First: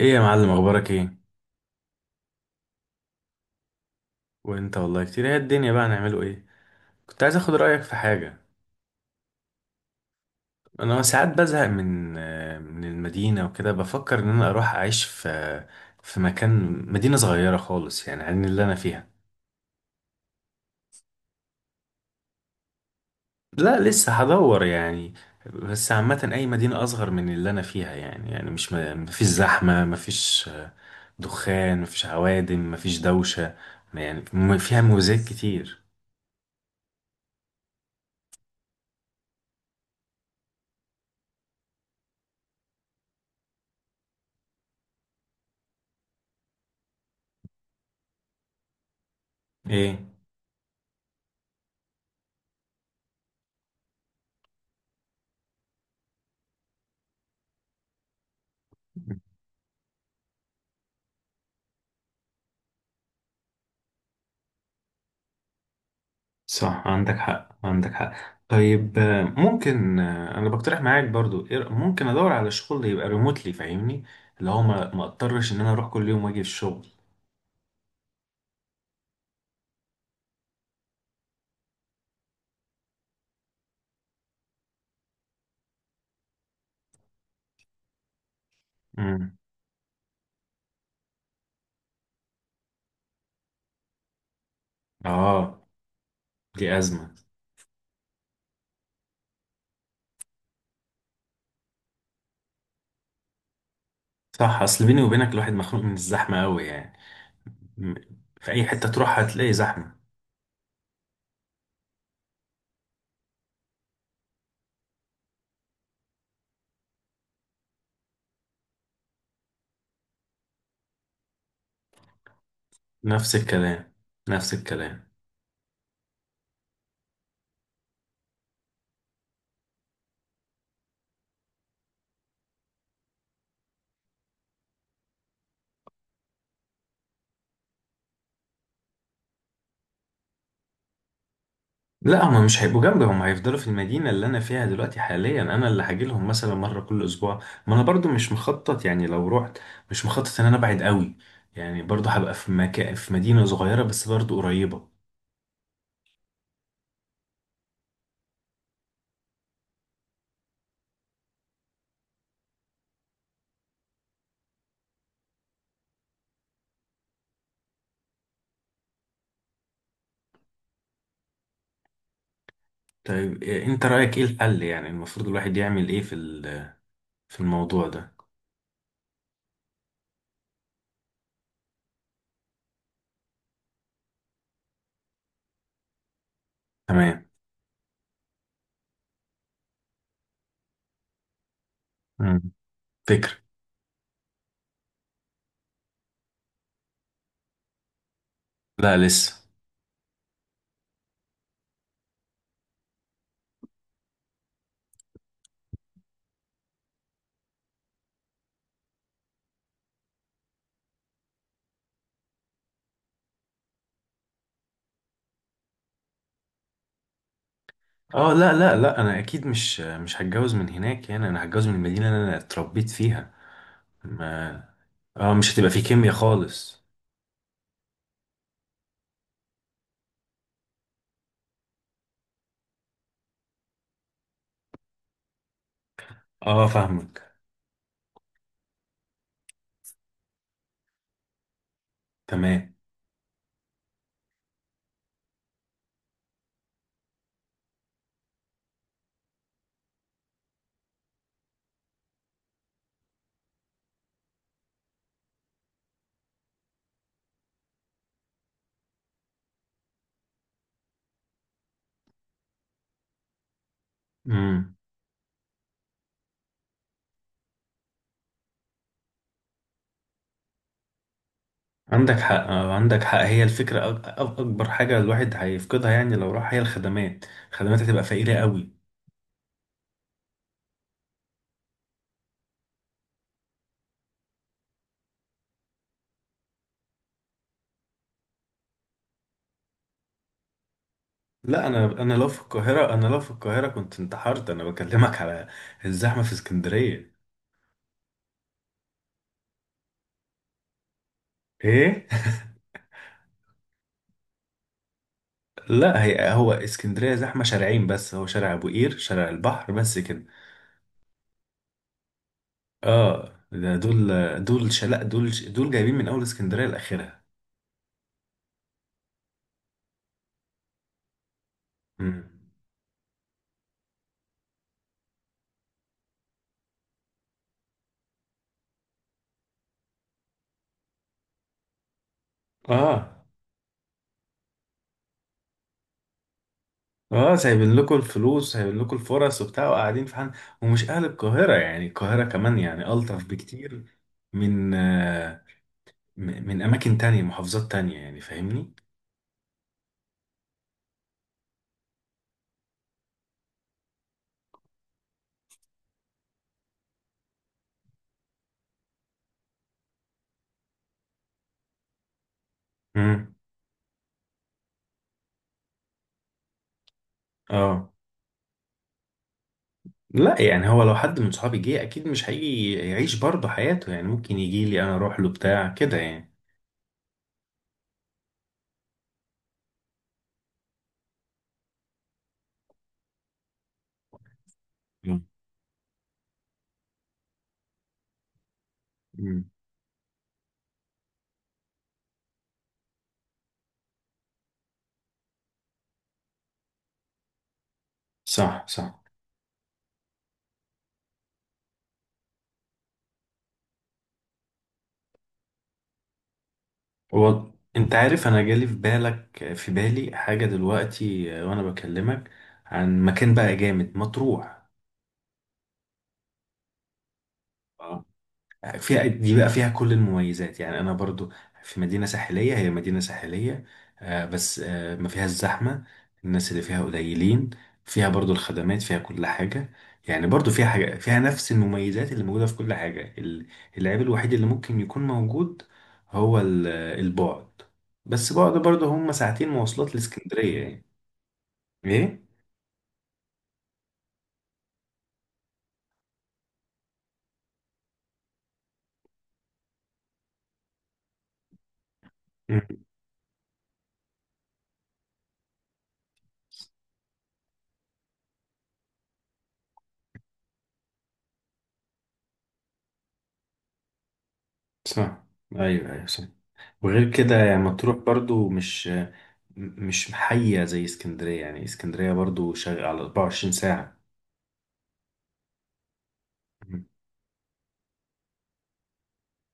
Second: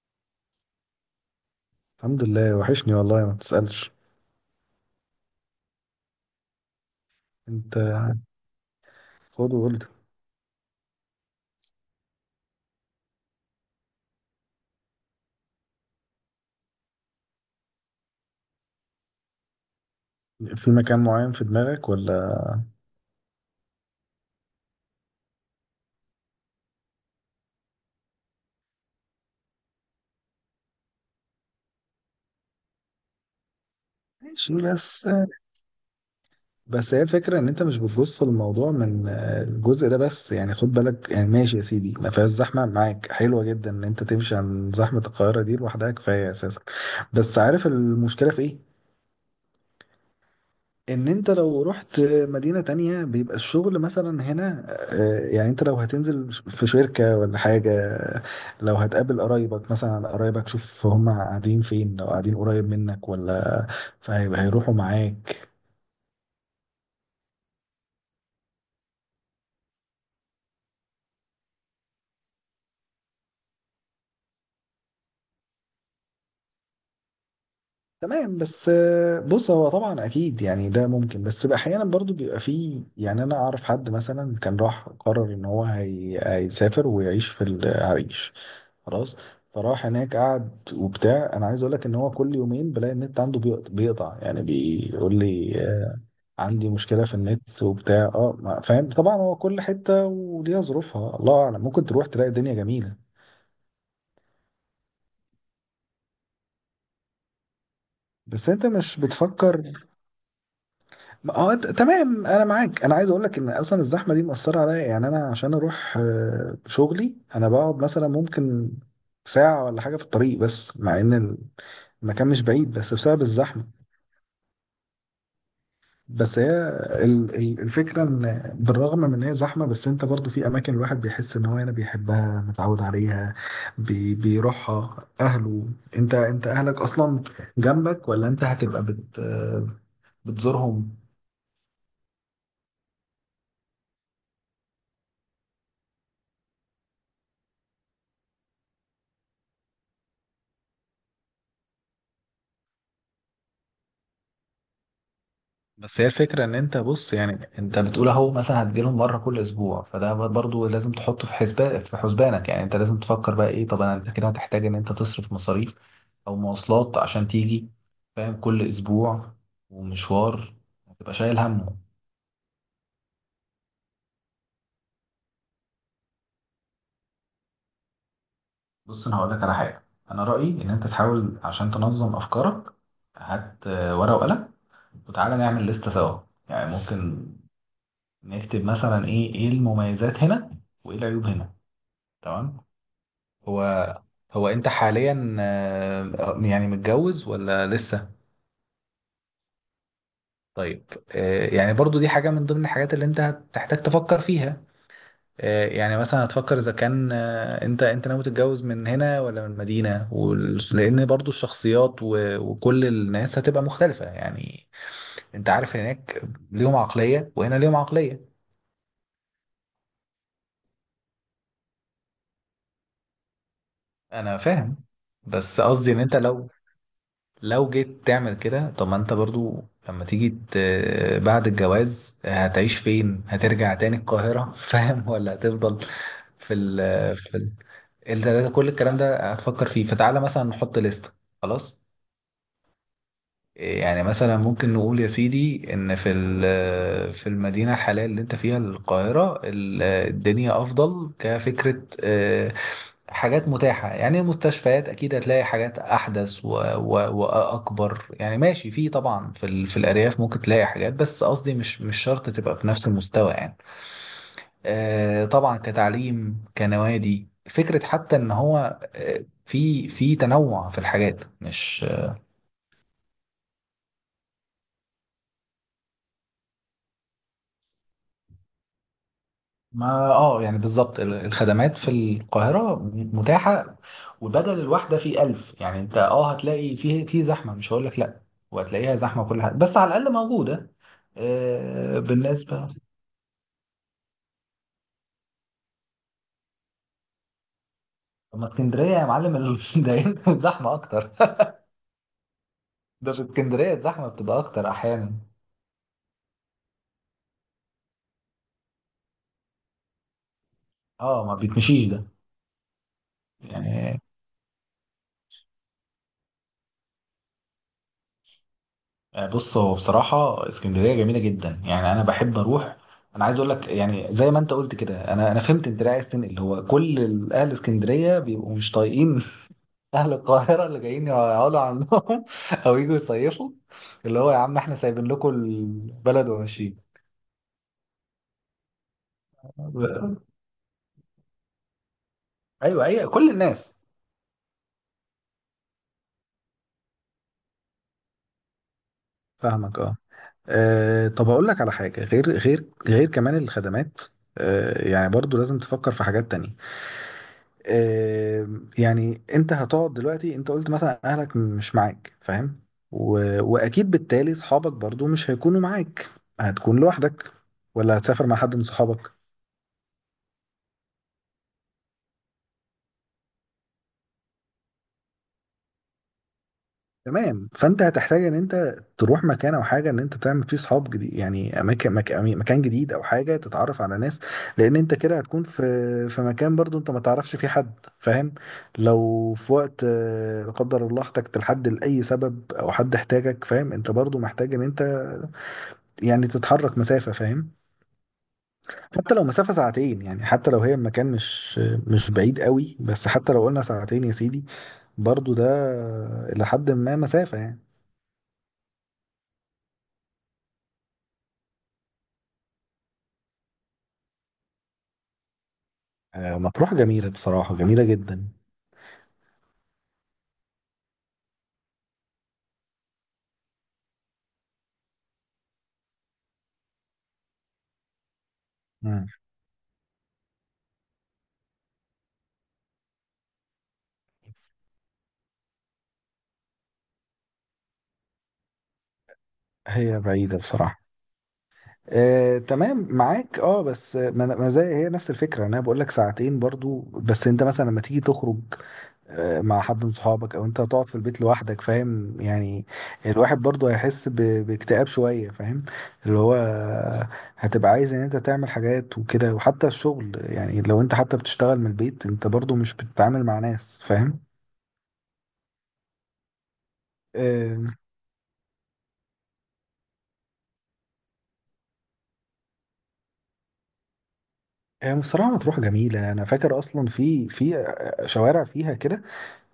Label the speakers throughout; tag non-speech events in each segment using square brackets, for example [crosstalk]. Speaker 1: ايه يا معلم، اخبارك ايه؟
Speaker 2: الحمد لله، وحشني والله ما بتسألش.
Speaker 1: وانت والله كتير، هي الدنيا بقى نعمله ايه؟ كنت عايز اخد
Speaker 2: انت
Speaker 1: رايك في حاجه.
Speaker 2: خد وقول
Speaker 1: انا ساعات بزهق من المدينه وكده، بفكر ان انا اروح اعيش في مكان، مدينه صغيره خالص يعني عن اللي انا فيها.
Speaker 2: لي، في مكان معين في دماغك ولا؟
Speaker 1: لا، لسه هدور يعني. بس عامه اي مدينه اصغر من اللي انا فيها يعني مش مفيش زحمه، مفيش دخان، مفيش عوادم، مفيش دوشه. يعني
Speaker 2: ماشي،
Speaker 1: فيها
Speaker 2: بس
Speaker 1: مميزات كتير.
Speaker 2: بس هي الفكرة ان انت مش بتبص للموضوع من الجزء ده بس، يعني خد بالك، يعني ماشي يا سيدي ما فيهاش زحمة، معاك، حلوة جدا ان انت تمشي عن زحمة القاهرة دي لوحدها كفاية اساسا. بس عارف المشكلة في ايه؟
Speaker 1: ايه؟
Speaker 2: ان انت لو رحت مدينة تانية بيبقى الشغل مثلا هنا. يعني انت لو هتنزل في شركة ولا حاجة، لو هتقابل قرايبك مثلا، قرايبك شوف هم قاعدين فين، لو قاعدين قريب منك ولا فهيبقى هيروحوا معاك.
Speaker 1: صح، عندك حق، عندك حق. طيب ممكن انا بقترح معاك برضو، ممكن ادور على شغل يبقى ريموتلي، فاهمني؟ اللي هو ما اضطرش ان انا اروح كل يوم واجي الشغل.
Speaker 2: تمام، بس بص هو طبعا اكيد يعني ده ممكن، بس بقى احيانا برضو بيبقى فيه، يعني انا اعرف حد مثلا كان راح قرر ان هو هيسافر ويعيش في العريش خلاص.
Speaker 1: امم.
Speaker 2: فراح هناك قعد وبتاع، انا عايز اقول لك ان هو كل يومين بلاقي النت عنده بيقطع، يعني بيقول لي
Speaker 1: اه. دي
Speaker 2: عندي مشكله
Speaker 1: ازمه.
Speaker 2: في النت وبتاع، اه فاهم طبعا. هو كل حته وليها ظروفها، الله اعلم ممكن تروح تلاقي الدنيا جميله.
Speaker 1: صح، اصل بيني وبينك الواحد مخنوق من الزحمه قوي يعني. م-
Speaker 2: بس
Speaker 1: في اي
Speaker 2: انت
Speaker 1: حته
Speaker 2: مش
Speaker 1: تروح هتلاقي
Speaker 2: بتفكر.
Speaker 1: زحمه.
Speaker 2: اه تمام انا معاك، انا عايز اقول لك ان اصلا الزحمه دي مأثره عليا، يعني انا عشان اروح شغلي انا بقعد مثلا ممكن ساعه ولا حاجه في الطريق، بس مع ان المكان مش بعيد بس بسبب
Speaker 1: نفس
Speaker 2: الزحمه.
Speaker 1: الكلام، نفس الكلام.
Speaker 2: بس هي الفكرة ان بالرغم من ان هي زحمة، بس انت برضو في اماكن الواحد بيحس ان هو هنا بيحبها، متعود عليها، بيروحها اهله. انت، انت اهلك اصلا جنبك، ولا انت هتبقى بتزورهم؟
Speaker 1: لا، هما مش هيبقوا جنبي، هما هيفضلوا في المدينة اللي أنا فيها دلوقتي حاليا. أنا اللي هاجيلهم مثلا مرة كل أسبوع. ما أنا برضو مش مخطط يعني لو رحت، مش مخطط إن أنا أبعد قوي. يعني برضو هبقى في مكان، في مدينة صغيرة بس برضو قريبة.
Speaker 2: بس هي الفكرة ان انت بص، يعني انت بتقول اهو مثلا هتجيلهم مرة كل اسبوع، فده برضو لازم تحطه في حسبان، في حسبانك، يعني انت لازم تفكر بقى ايه. طب انا، انت كده هتحتاج ان انت تصرف مصاريف او مواصلات عشان تيجي، فاهم، كل اسبوع، ومشوار، هتبقى شايل همه.
Speaker 1: طيب أنت رأيك إيه الحل؟ يعني المفروض الواحد يعمل إيه في في الموضوع ده؟
Speaker 2: بص انا هقولك على حاجة. انا رأيي ان انت تحاول عشان تنظم افكارك. هات ورقة وقلم، وتعالى نعمل لستة سوا. يعني
Speaker 1: تمام.
Speaker 2: ممكن نكتب مثلا ايه ايه المميزات هنا، وايه العيوب هنا.
Speaker 1: مم.
Speaker 2: تمام.
Speaker 1: فكرة.
Speaker 2: هو هو انت حاليا يعني متجوز ولا لسه؟
Speaker 1: لا، لسه.
Speaker 2: طيب، يعني برضو دي حاجة من ضمن الحاجات اللي انت هتحتاج تفكر فيها. يعني مثلا هتفكر اذا كان انت ناوي تتجوز من هنا ولا من المدينة، لان برضو الشخصيات وكل الناس هتبقى مختلفة يعني. انت عارف هناك ليهم عقلية، وهنا ليهم عقلية.
Speaker 1: اه، لا لا لا، انا اكيد مش هتجوز من هناك، يعني انا هتجوز من المدينه اللي انا اتربيت فيها.
Speaker 2: انا
Speaker 1: ما
Speaker 2: فاهم،
Speaker 1: اه، مش
Speaker 2: بس
Speaker 1: هتبقى في
Speaker 2: قصدي ان
Speaker 1: كيمياء
Speaker 2: انت لو،
Speaker 1: خالص.
Speaker 2: لو جيت تعمل كده، طب ما انت برضو لما تيجي بعد الجواز هتعيش فين؟ هترجع تاني القاهرة؟ [laughs] فاهم، ولا هتفضل في
Speaker 1: اه،
Speaker 2: ال،
Speaker 1: فاهمك.
Speaker 2: في ال، كل الكلام ده هتفكر فيه، فتعالى مثلا نحط لستة خلاص.
Speaker 1: تمام.
Speaker 2: يعني مثلا ممكن نقول يا سيدي ان في في المدينه الحاليه اللي انت فيها القاهره، الدنيا افضل كفكره، حاجات متاحه يعني، المستشفيات اكيد هتلاقي حاجات احدث واكبر يعني. ماشي، في طبعا في في الارياف ممكن تلاقي حاجات، بس قصدي مش شرط تبقى في نفس المستوى يعني.
Speaker 1: امم.
Speaker 2: طبعا كتعليم، كنوادي، فكره حتى ان هو في تنوع في الحاجات مش...
Speaker 1: عندك حق، عندك حق. هي الفكرة، أكبر حاجة الواحد هيفقدها يعني لو راح هي الخدمات. الخدمات هتبقى فقيرة قوي.
Speaker 2: ما اه يعني بالظبط الخدمات في القاهرة متاحة، وبدل الواحدة في ألف يعني، انت اه هتلاقي فيه في زحمة، مش هقول لك لا، وهتلاقيها زحمة كل حاجة، بس على الأقل موجودة.
Speaker 1: لا، أنا
Speaker 2: آه
Speaker 1: أنا لو في
Speaker 2: بالنسبة،
Speaker 1: القاهرة، أنا لو في القاهرة كنت انتحرت. أنا بكلمك على الزحمة في اسكندرية.
Speaker 2: اما اسكندرية يا معلم [laughs] ده هنا زحمة أكتر.
Speaker 1: إيه؟ [laughs]
Speaker 2: [laughs] ده في اسكندرية الزحمة بتبقى أكتر أحيانا.
Speaker 1: لا، هي هو اسكندرية زحمة شارعين بس، هو شارع أبو قير، شارع البحر بس كده.
Speaker 2: اه ما بيتمشيش ده
Speaker 1: آه، ده دول،
Speaker 2: يعني.
Speaker 1: دول شلاء دول جايبين من أول اسكندرية لآخرها.
Speaker 2: بص هو بصراحة اسكندرية جميلة جدا، يعني أنا
Speaker 1: امم.
Speaker 2: بحب أروح. أنا عايز أقول لك، يعني زي ما أنت قلت كده، أنا فهمت أنت ليه عايز تنقل، هو كل أهل اسكندرية بيبقوا مش طايقين [laughs] أهل القاهرة اللي جايين يقعدوا عندهم [laughs] أو يجوا
Speaker 1: آه.
Speaker 2: يصيفوا، اللي هو يا عم إحنا سايبين لكم البلد وماشيين.
Speaker 1: اه، سايبين لكم الفلوس، سايبين لكم الفرص وبتاع، وقاعدين في
Speaker 2: ب-
Speaker 1: حال. ومش اهل القاهره، يعني القاهره كمان
Speaker 2: أيوه
Speaker 1: يعني
Speaker 2: أيوه
Speaker 1: الطف
Speaker 2: كل الناس.
Speaker 1: بكتير من آه، من اماكن تانية، محافظات تانية يعني، فاهمني؟
Speaker 2: فاهمك أه. طب أقول لك على حاجة، غير كمان الخدمات، يعني برضو لازم تفكر في حاجات تانية. يعني انت هتقعد دلوقتي، انت قلت مثلا اهلك مش معاك، فاهم، و...
Speaker 1: امم.
Speaker 2: واكيد بالتالي صحابك برضو مش هيكونوا معاك، هتكون لوحدك،
Speaker 1: اه.
Speaker 2: ولا هتسافر مع حد من صحابك؟
Speaker 1: لا، يعني هو لو حد من صحابي جه اكيد مش هيجي يعيش برضه حياته، يعني ممكن يجي لي، انا اروح له، بتاع كده يعني.
Speaker 2: تمام، فانت هتحتاج ان انت تروح مكان او حاجه ان انت تعمل فيه صحاب جديد، يعني اماكن، مكان جديد او حاجه تتعرف على ناس، لان انت كده
Speaker 1: مم.
Speaker 2: هتكون في، في مكان برضو انت ما تعرفش فيه حد، فاهم. لو
Speaker 1: مم.
Speaker 2: في وقت، لا قدر الله، احتجت لحد لاي سبب او حد احتاجك، فاهم، انت برضو محتاج ان انت يعني تتحرك مسافة، فاهم.
Speaker 1: صح، صح.
Speaker 2: حتى لو مسافة ساعتين، يعني حتى لو هي المكان مش بعيد قوي، بس حتى لو قلنا ساعتين يا سيدي، برضو ده إلى حد ما مسافة
Speaker 1: هو
Speaker 2: يعني.
Speaker 1: انت عارف انا جالي في بالك، في بالي حاجه دلوقتي وانا بكلمك عن مكان بقى جامد، مطروح.
Speaker 2: مطروح جميلة بصراحة، جميلة جدا.
Speaker 1: فيها دي بقى، فيها كل المميزات يعني. انا برضو في مدينة ساحلية، هي مدينة ساحلية، بس ما فيهاش زحمة. الناس اللي فيها قليلين. فيها برضو الخدمات، فيها
Speaker 2: مم.
Speaker 1: كل حاجة. يعني برضو فيها حاجة، فيها نفس المميزات اللي موجودة في كل حاجة. العيب الوحيد اللي ممكن يكون موجود هو البعد. بس بعد برضو هم ساعتين مواصلات
Speaker 2: هي بعيدة
Speaker 1: لاسكندرية
Speaker 2: بصراحة.
Speaker 1: يعني. ايه؟
Speaker 2: تمام معاك، اه، بس ما زي، هي نفس الفكرة، انا بقول لك ساعتين برضو، بس انت مثلا لما تيجي تخرج مع حد من صحابك، او انت هتقعد في البيت لوحدك، فاهم، يعني
Speaker 1: مم،
Speaker 2: الواحد برضه هيحس باكتئاب شوية، فاهم، اللي هو هتبقى عايز ان انت تعمل حاجات وكده، وحتى الشغل يعني لو انت حتى بتشتغل من البيت، انت برضه مش بتتعامل مع ناس، فاهم.
Speaker 1: صح. ايوه، ايوه، صح. وغير كده يعني
Speaker 2: آه،
Speaker 1: مطروح برضو مش، مش محية زي اسكندرية، يعني اسكندرية برضو شغال على 24 ساعة.
Speaker 2: هي بصراحة مطروح جميلة، أنا فاكر
Speaker 1: مم.
Speaker 2: أصلا في، في شوارع فيها كده،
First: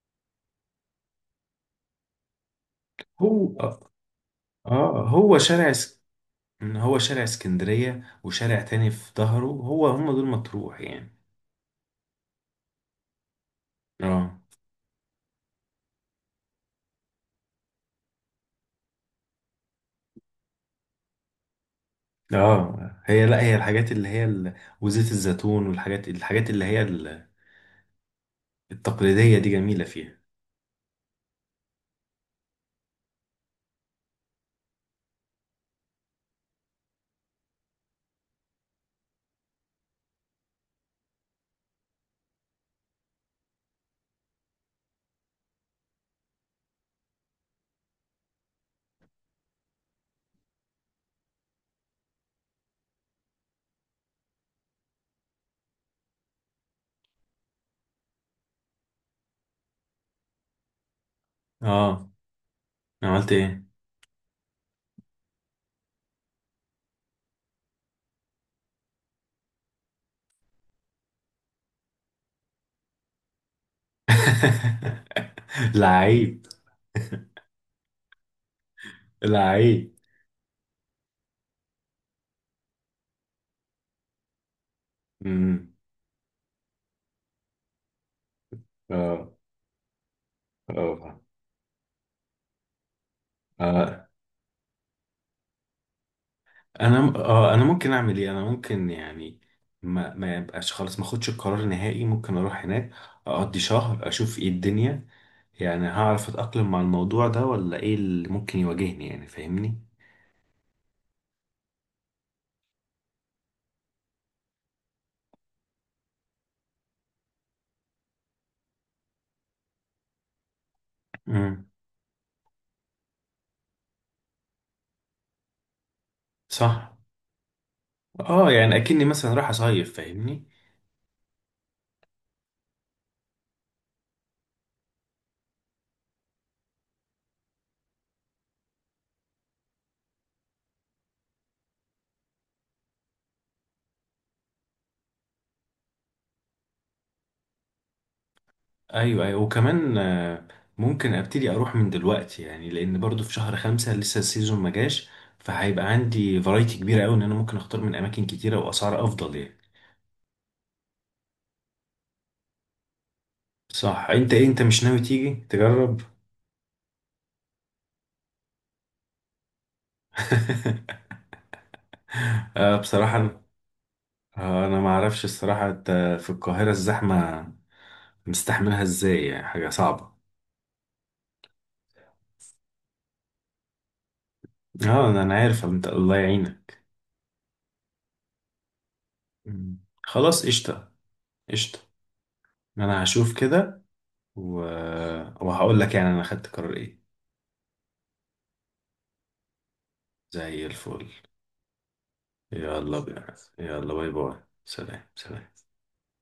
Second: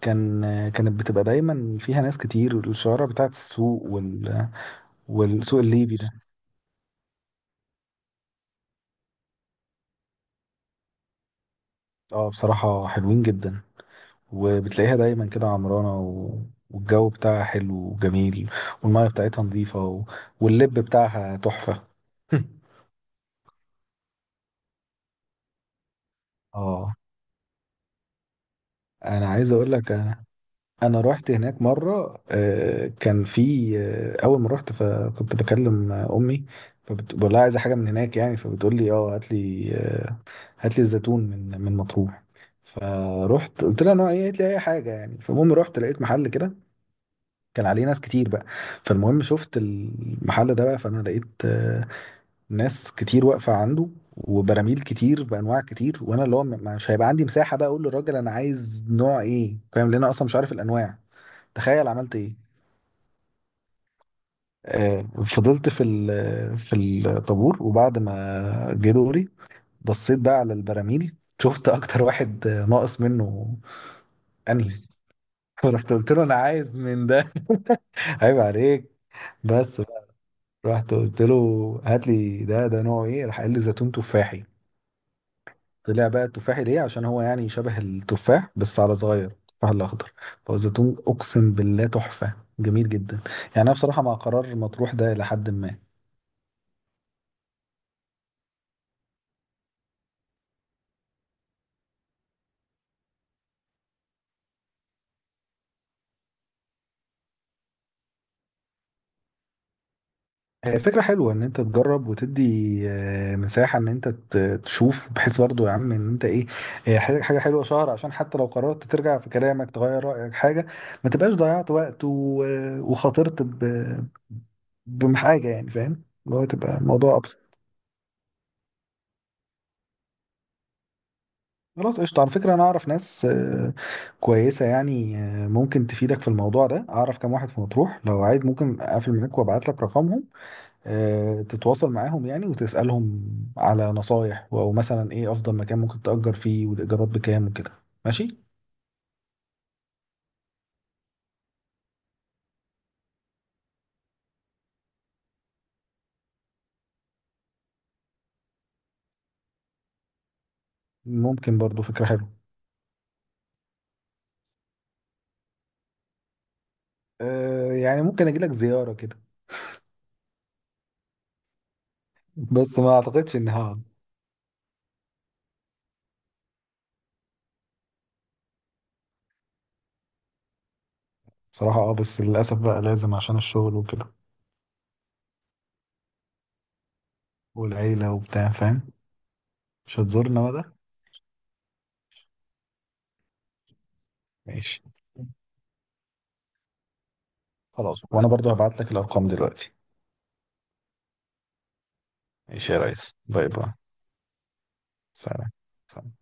Speaker 2: كان، كانت بتبقى دايما فيها ناس كتير، الشوارع بتاعت
Speaker 1: هو
Speaker 2: السوق،
Speaker 1: اه هو
Speaker 2: والسوق
Speaker 1: شارع
Speaker 2: الليبي
Speaker 1: اس...
Speaker 2: ده.
Speaker 1: هو شارع اسكندرية وشارع تاني في ظهره، هو هم دول مطروح يعني.
Speaker 2: اه بصراحة حلوين جدا.
Speaker 1: اه.
Speaker 2: وبتلاقيها دايما كده عمرانة، والجو بتاعها حلو وجميل، والمية بتاعتها نظيفة، واللب بتاعها تحفة.
Speaker 1: اه، هي، لا هي الحاجات اللي هي وزيت الزيتون والحاجات، الحاجات
Speaker 2: [laughs]
Speaker 1: اللي هي
Speaker 2: اه انا
Speaker 1: التقليدية دي
Speaker 2: عايز اقول
Speaker 1: جميلة
Speaker 2: لك،
Speaker 1: فيها.
Speaker 2: انا رحت هناك مره، كان في، اول ما رحت فكنت بكلم امي، فبقول لها عايزه حاجه من هناك يعني، فبتقول لي اه هات لي هات لي الزيتون من مطروح. فروحت قلت لها نوع ايه، قالت لي اي حاجه يعني. فالمهم رحت لقيت محل كده، كان عليه ناس كتير بقى. فالمهم شفت المحل ده بقى، فانا لقيت ناس كتير واقفه عنده، وبراميل كتير بانواع كتير، وانا اللي هو مش هيبقى عندي مساحه بقى اقول للراجل انا عايز نوع ايه، فاهم، لان انا اصلا مش عارف الانواع. تخيل
Speaker 1: اه.
Speaker 2: عملت ايه؟
Speaker 1: عملت ايه؟
Speaker 2: آه، فضلت في في الطابور، وبعد ما جه دوري بصيت بقى على البراميل، شفت اكتر واحد ناقص منه، انهي. [laughs]
Speaker 1: [laughs]
Speaker 2: فرحت قلت له انا
Speaker 1: لعيب،
Speaker 2: عايز من ده. [laughs] عيب عليك. بس
Speaker 1: لعيب.
Speaker 2: رحت قلت له هات لي ده، ده نوع ايه، راح قال لي زيتون تفاحي.
Speaker 1: امم.
Speaker 2: طلع بقى التفاحي ليه؟ عشان هو يعني شبه التفاح، بس على صغير،
Speaker 1: اه.
Speaker 2: التفاح الاخضر. فهو زيتون
Speaker 1: اه.
Speaker 2: اقسم بالله تحفه، جميل جدا. يعني انا بصراحه
Speaker 1: آه.
Speaker 2: مع قرار مطروح ده الى حد ما.
Speaker 1: انا م- اه انا ممكن اعمل ايه؟ انا ممكن يعني ما يبقاش خالص، ما اخدش القرار نهائي، ممكن اروح هناك اقضي شهر، اشوف ايه الدنيا، يعني هعرف اتاقلم مع الموضوع ده ولا ايه اللي ممكن يواجهني، يعني فاهمني؟
Speaker 2: هي فكرة حلوة إن أنت تجرب، وتدي مساحة إن أنت تشوف، بحيث برضو يا عم إن أنت إيه، حاجة حلوة شهر، عشان حتى لو قررت ترجع في كلامك، تغير رأيك حاجة، ما تبقاش
Speaker 1: امم.
Speaker 2: ضيعت وقت وخاطرت بحاجة يعني، فاهم، اللي هو تبقى
Speaker 1: صح.
Speaker 2: الموضوع أبسط.
Speaker 1: اه، يعني اكني مثلا رايح اصيف، فاهمني؟
Speaker 2: خلاص قشطة، على فكرة أنا أعرف ناس كويسة، يعني ممكن تفيدك في الموضوع ده، أعرف كام واحد في مطروح، لو عايز ممكن أقفل معاك وأبعت لك رقمهم، تتواصل معاهم يعني، وتسألهم على نصايح او مثلا ايه افضل مكان ممكن تأجر فيه، والايجارات بكام وكده. ماشي،
Speaker 1: ايوه، ايوه، وكمان ممكن ابتدي اروح من دلوقتي، يعني لان برضو في شهر 5 لسه السيزون ما جاش، فهيبقى عندي فرايتي كبيرة قوي ان انا ممكن اختار من اماكن كتيرة واسعار افضل يعني.
Speaker 2: ممكن برضو فكرة حلوة.
Speaker 1: صح. انت ايه، انت مش ناوي تيجي تجرب؟
Speaker 2: يعني ممكن اجي لك زيارة كده،
Speaker 1: [laughs] آه
Speaker 2: بس ما
Speaker 1: بصراحة
Speaker 2: اعتقدش
Speaker 1: انا،
Speaker 2: ان هقعد.
Speaker 1: أنا ما اعرفش الصراحة، انت في القاهرة الزحمة مستحملها ازاي يعني؟ حاجة صعبة.
Speaker 2: بصراحة اه، بس للاسف بقى لازم عشان الشغل وكده،
Speaker 1: اه، انا عارف انت الله يعينك.
Speaker 2: والعيلة وبتاع، فاهم.
Speaker 1: مم.
Speaker 2: مش هتزورنا
Speaker 1: خلاص
Speaker 2: بقى ده؟
Speaker 1: قشطة. قشطة. انا هشوف كده و...
Speaker 2: ماشي،
Speaker 1: وهقول لك يعني انا خدت قرار ايه.
Speaker 2: خلاص، وانا برضو هبعت لك الارقام دلوقتي.
Speaker 1: زي الفل.
Speaker 2: ماشي يا
Speaker 1: يلا
Speaker 2: ريس،
Speaker 1: بينا،
Speaker 2: باي باي،
Speaker 1: يلا، باي باي، سلام،
Speaker 2: سلام
Speaker 1: سلام.
Speaker 2: سلام.